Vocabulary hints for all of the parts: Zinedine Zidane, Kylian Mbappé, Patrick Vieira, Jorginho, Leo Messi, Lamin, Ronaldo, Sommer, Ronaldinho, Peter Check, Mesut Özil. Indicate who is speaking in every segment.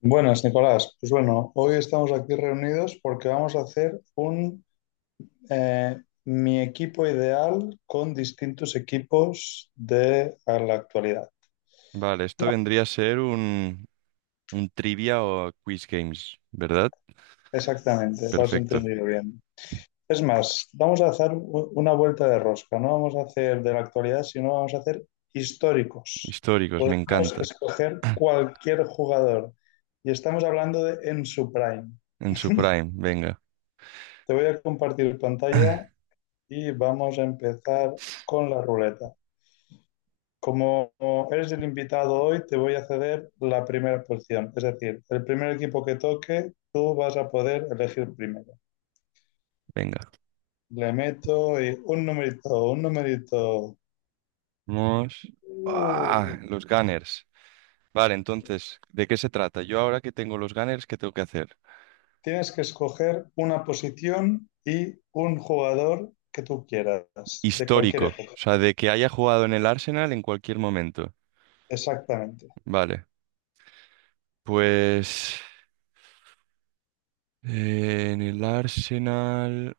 Speaker 1: Buenas, Nicolás. Pues bueno, hoy estamos aquí reunidos porque vamos a hacer un eh, mi equipo ideal con distintos equipos de a la actualidad.
Speaker 2: Vale, esto
Speaker 1: No,
Speaker 2: vendría a ser un trivia o quiz games, ¿verdad?
Speaker 1: exactamente, lo has
Speaker 2: Perfecto.
Speaker 1: entendido bien. Es más, vamos a hacer una vuelta de rosca. No vamos a hacer de la actualidad, sino vamos a hacer históricos.
Speaker 2: Históricos, me
Speaker 1: Podemos
Speaker 2: encanta.
Speaker 1: escoger cualquier jugador y estamos hablando de en su prime.
Speaker 2: En su prime, venga.
Speaker 1: Te voy a compartir pantalla y vamos a empezar con la ruleta. Como eres el invitado hoy, te voy a ceder la primera posición. Es decir, el primer equipo que toque, tú vas a poder elegir primero.
Speaker 2: Venga.
Speaker 1: Le meto y un numerito, un numerito.
Speaker 2: Vamos. ¡Ah!
Speaker 1: Uh,
Speaker 2: Los gunners. Vale, entonces, ¿de qué se trata? Yo ahora que tengo los gunners, ¿qué tengo que hacer?
Speaker 1: tienes que escoger una posición y un jugador que tú quieras, de cualquier
Speaker 2: Histórico, o
Speaker 1: época.
Speaker 2: sea, de que haya jugado en el Arsenal en cualquier momento.
Speaker 1: Exactamente.
Speaker 2: Vale, pues en el Arsenal.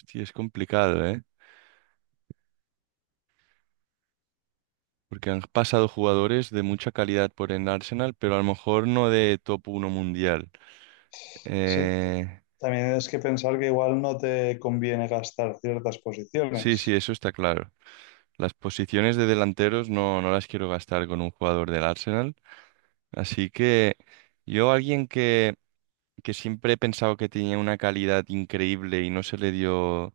Speaker 2: Hostia, es complicado, ¿eh? Porque han pasado jugadores de mucha calidad por el Arsenal, pero a lo mejor no de top uno mundial.
Speaker 1: Sí.
Speaker 2: Eh,
Speaker 1: También tienes que pensar que igual no te conviene gastar ciertas
Speaker 2: sí, sí,
Speaker 1: posiciones.
Speaker 2: eso está claro. Las posiciones de delanteros no, no las quiero gastar con un jugador del Arsenal. Así que yo, alguien que siempre he pensado que tenía una calidad increíble y no se le dio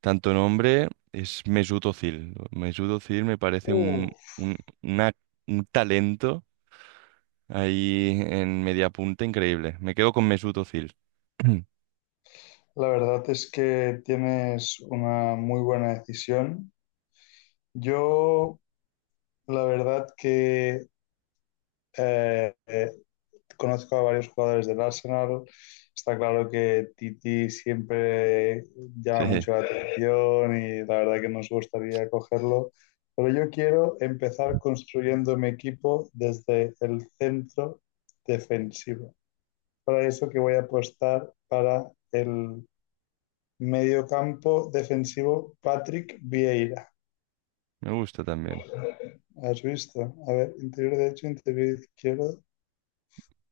Speaker 2: tanto nombre, es Mesut Özil. Mesut Özil me parece un,
Speaker 1: Uh,
Speaker 2: un, una- un talento ahí en media punta, increíble. Me quedo con Mesut Özil.
Speaker 1: La verdad es que tienes una muy buena decisión. Yo, la verdad que eh, eh, conozco a varios jugadores del Arsenal. Está claro que Titi siempre
Speaker 2: Sí,
Speaker 1: llama mucho la atención y la verdad que nos gustaría cogerlo. Pero yo quiero empezar construyendo mi equipo desde el centro defensivo. Para eso que voy a apostar para el mediocampo defensivo, Patrick Vieira.
Speaker 2: me gusta también.
Speaker 1: ¿Has visto? A ver, interior derecho, interior izquierdo.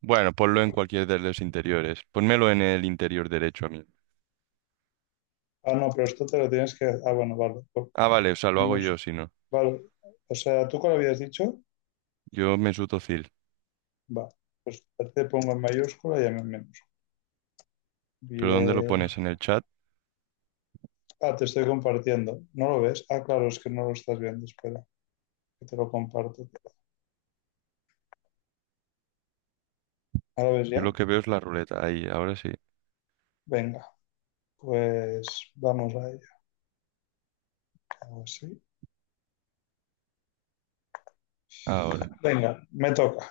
Speaker 2: Bueno, ponlo en cualquier de los interiores. Pónmelo en el interior derecho a mí.
Speaker 1: Ah, no, pero esto te lo tienes que. Ah, bueno, vale. Lo
Speaker 2: Ah, vale, o sea, lo hago
Speaker 1: ponemos.
Speaker 2: yo si no.
Speaker 1: Vale. O sea, ¿tú cuál habías dicho?
Speaker 2: Yo Mesut Özil.
Speaker 1: Va. Pues te pongo en mayúscula y en menos.
Speaker 2: ¿Pero dónde lo
Speaker 1: Bien.
Speaker 2: pones? ¿En el chat?
Speaker 1: Ah, te estoy compartiendo. ¿No lo ves? Ah, claro, es que no lo estás viendo. Espera, que te lo comparto. ¿Ahora ves
Speaker 2: Yo lo
Speaker 1: ya?
Speaker 2: que veo es la ruleta. Ahí, ahora sí.
Speaker 1: Venga, pues vamos a ello. Así.
Speaker 2: Ahora.
Speaker 1: Venga, me toca.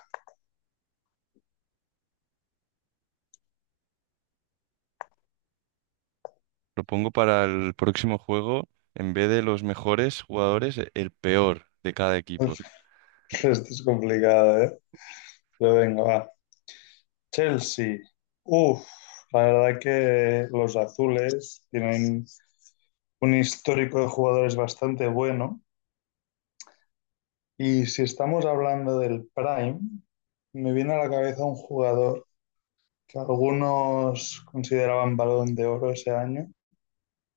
Speaker 2: Lo pongo para el próximo juego. En vez de los mejores jugadores, el peor de cada equipo.
Speaker 1: Esto es complicado, ¿eh? Pero venga, va. Chelsea. Uf, la verdad que los azules tienen un histórico de jugadores bastante bueno. Y si estamos hablando del prime, me viene a la cabeza un jugador que algunos consideraban balón de oro ese año,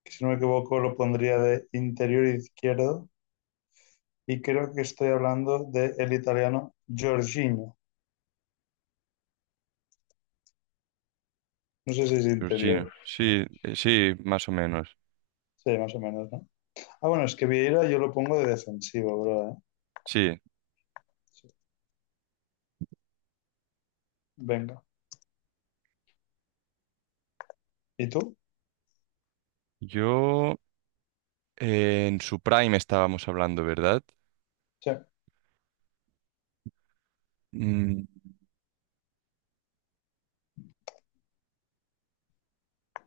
Speaker 1: que si no me equivoco lo pondría de interior izquierdo. Y creo que estoy hablando del italiano Jorginho. No sé si es interior.
Speaker 2: Georgina, sí, sí, más o menos.
Speaker 1: Sí, más o menos, ¿no? Ah, bueno, es que Vieira yo lo pongo de defensivo, ¿verdad?
Speaker 2: Sí,
Speaker 1: Sí. Venga. ¿Y tú?
Speaker 2: yo en su prime estábamos hablando, ¿verdad?
Speaker 1: Check.
Speaker 2: Mm,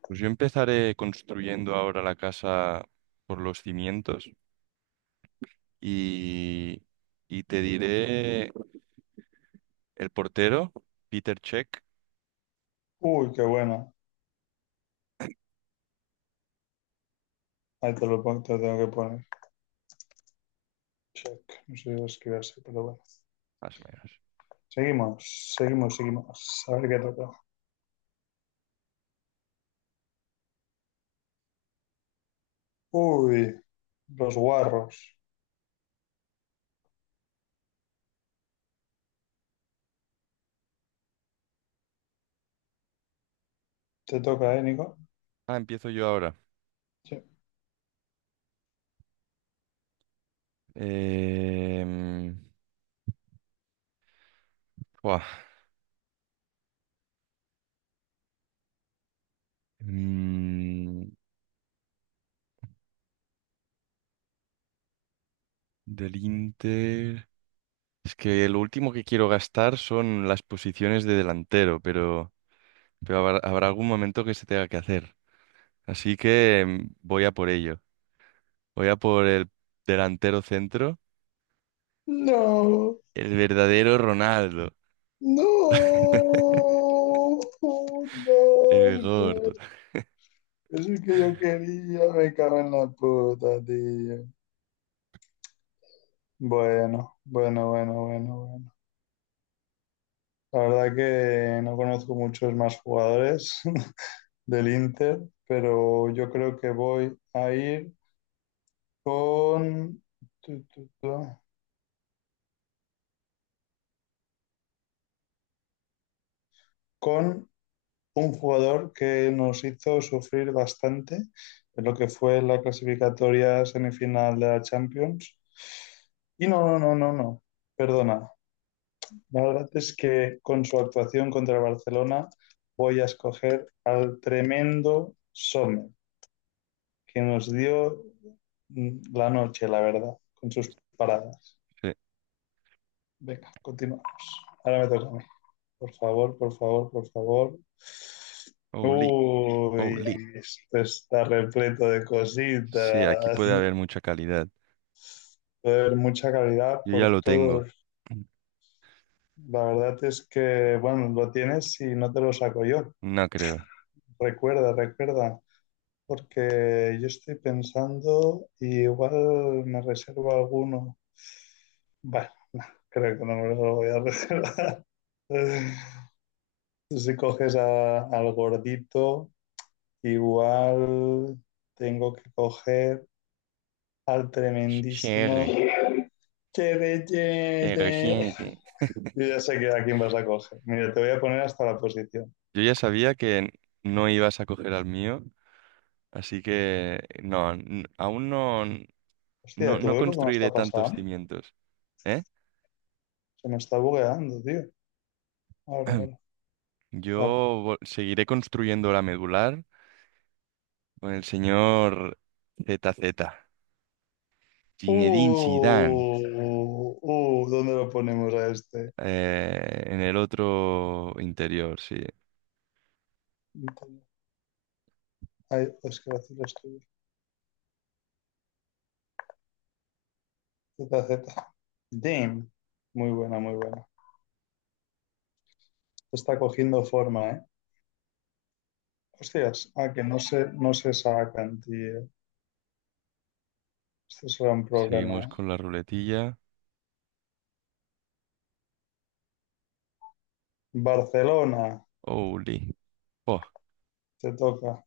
Speaker 2: pues yo empezaré construyendo ahora la casa por los cimientos y, y te diré el portero, Peter Check,
Speaker 1: Uy, qué buena. Ahí te lo te lo tengo que poner. Check. No sé si lo así, pero bueno.
Speaker 2: más o menos.
Speaker 1: Seguimos, seguimos, seguimos. A ver qué toca. Uy, los guarros. Te toca, ¿eh, Nico?
Speaker 2: Ah, empiezo yo ahora.
Speaker 1: Sí.
Speaker 2: Em, Buah. Mm, Del Inter. Es que lo último que quiero gastar son las posiciones de delantero, pero habrá algún momento que se tenga que hacer. Así que voy a por ello. Voy a por el delantero centro,
Speaker 1: No,
Speaker 2: el verdadero Ronaldo,
Speaker 1: no, no,
Speaker 2: el
Speaker 1: no.
Speaker 2: gordo.
Speaker 1: Es el que yo quería, me cago en la puta, tío. Bueno, bueno, bueno, bueno, bueno. La verdad que no conozco muchos más jugadores. Del Inter, pero yo creo que voy a ir con, tu, tu, tu, con un jugador que nos hizo sufrir bastante en lo que fue la clasificatoria semifinal de la Champions. Y no, no, no, no, no, perdona. La verdad es que con su actuación contra el Barcelona voy a escoger al tremendo Sommer, que nos dio la noche, la verdad, con sus paradas.
Speaker 2: Sí.
Speaker 1: Venga, continuamos. Ahora me toca a mí. Por favor, por favor, por favor.
Speaker 2: Oli,
Speaker 1: Uy,
Speaker 2: Oli.
Speaker 1: esto está repleto de
Speaker 2: Sí, aquí
Speaker 1: cositas.
Speaker 2: puede haber mucha calidad.
Speaker 1: Joder, mucha calidad
Speaker 2: Yo ya
Speaker 1: por
Speaker 2: lo tengo.
Speaker 1: todos. La verdad es que, bueno, lo tienes y no te lo saco yo.
Speaker 2: No creo.
Speaker 1: Recuerda, recuerda, porque yo estoy pensando y igual me reservo alguno. Bueno, creo que no me lo voy a reservar. Si coges al gordito, igual tengo que coger al tremendísimo.
Speaker 2: Cierre,
Speaker 1: Chede,
Speaker 2: cierre,
Speaker 1: chede.
Speaker 2: siete.
Speaker 1: Yo ya sé que a quién vas a coger. Mira, te voy a poner hasta la posición.
Speaker 2: Yo ya sabía que no ibas a coger al mío. Así que no, aún no, no,
Speaker 1: Hostia, ¿tú
Speaker 2: no
Speaker 1: ves lo que me
Speaker 2: construiré
Speaker 1: está
Speaker 2: tantos
Speaker 1: pasando?
Speaker 2: cimientos, ¿eh?
Speaker 1: Se me está bugueando, tío. Ahora, ahora,
Speaker 2: Yo
Speaker 1: ahora.
Speaker 2: seguiré construyendo la medular con el señor Z Z Zinedine Zidane,
Speaker 1: ¿Dónde lo ponemos a este?
Speaker 2: en el otro interior, sí.
Speaker 1: Ay, es que vacilo estoy Z, Z. Damn. Muy buena, muy buena. Está cogiendo forma, ¿eh? Hostias, ah, que no se, no se sacan, tío. Esto será un
Speaker 2: Seguimos
Speaker 1: problema.
Speaker 2: con la ruletilla.
Speaker 1: Barcelona,
Speaker 2: Holy. Oh.
Speaker 1: te toca.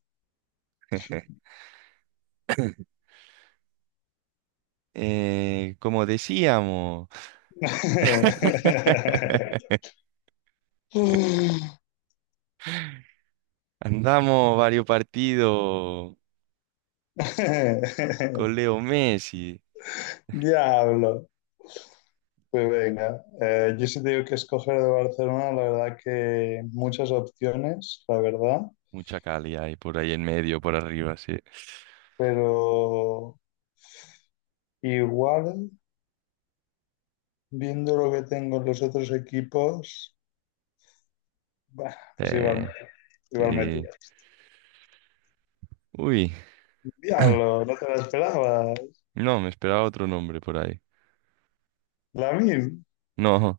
Speaker 2: Como decíamos, andamos varios partidos con Leo Messi.
Speaker 1: Diablo. Pues venga, yo sí te digo que escoger de Barcelona, la verdad que muchas opciones, la verdad,
Speaker 2: Mucha Cali hay por ahí en medio, por arriba, sí.
Speaker 1: pero igual, viendo lo que tengo en los otros equipos, bah,
Speaker 2: Eh,
Speaker 1: igual me
Speaker 2: sí.
Speaker 1: tiro.
Speaker 2: Uy,
Speaker 1: Diablo, no te la esperaba.
Speaker 2: no, me esperaba otro nombre por ahí.
Speaker 1: Lamin.
Speaker 2: No,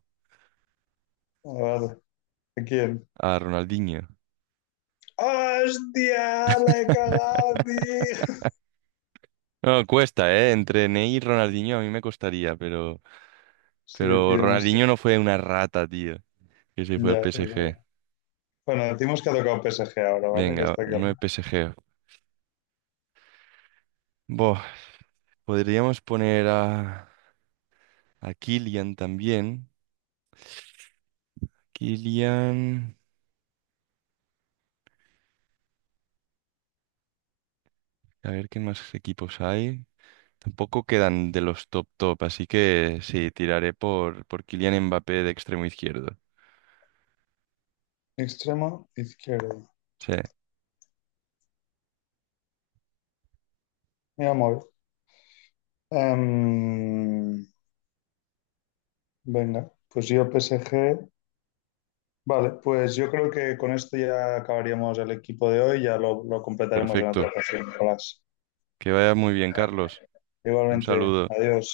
Speaker 1: Ah, vale. ¿A quién?
Speaker 2: a Ronaldinho.
Speaker 1: ¡Hostia! ¡La he cagado, tío!
Speaker 2: No, cuesta, ¿eh? Entre Ney y Ronaldinho a mí me costaría, pero,
Speaker 1: Sí,
Speaker 2: pero
Speaker 1: tío, no
Speaker 2: Ronaldinho
Speaker 1: sé.
Speaker 2: no fue una rata, tío. Que sí fue el
Speaker 1: Ya, eso es verdad.
Speaker 2: PSG.
Speaker 1: Bueno, decimos que ha tocado PSG ahora, ¿vale? Que
Speaker 2: Venga,
Speaker 1: está aquí
Speaker 2: uno de
Speaker 1: arriba.
Speaker 2: PSG. Boh, podríamos poner a Kylian también. Kylian. A ver qué más equipos hay. Tampoco quedan de los top top, así que sí, tiraré por Kylian Mbappé de extremo izquierdo.
Speaker 1: Extremo izquierdo.
Speaker 2: Sí,
Speaker 1: Mira, móvil. Em, venga, pues yo PSG. Vale, pues yo creo que con esto ya acabaríamos el equipo de hoy. Ya lo completaremos en otra
Speaker 2: perfecto.
Speaker 1: ocasión, Nicolás.
Speaker 2: Que vaya muy bien, Carlos. Un
Speaker 1: Igualmente,
Speaker 2: saludo.
Speaker 1: adiós.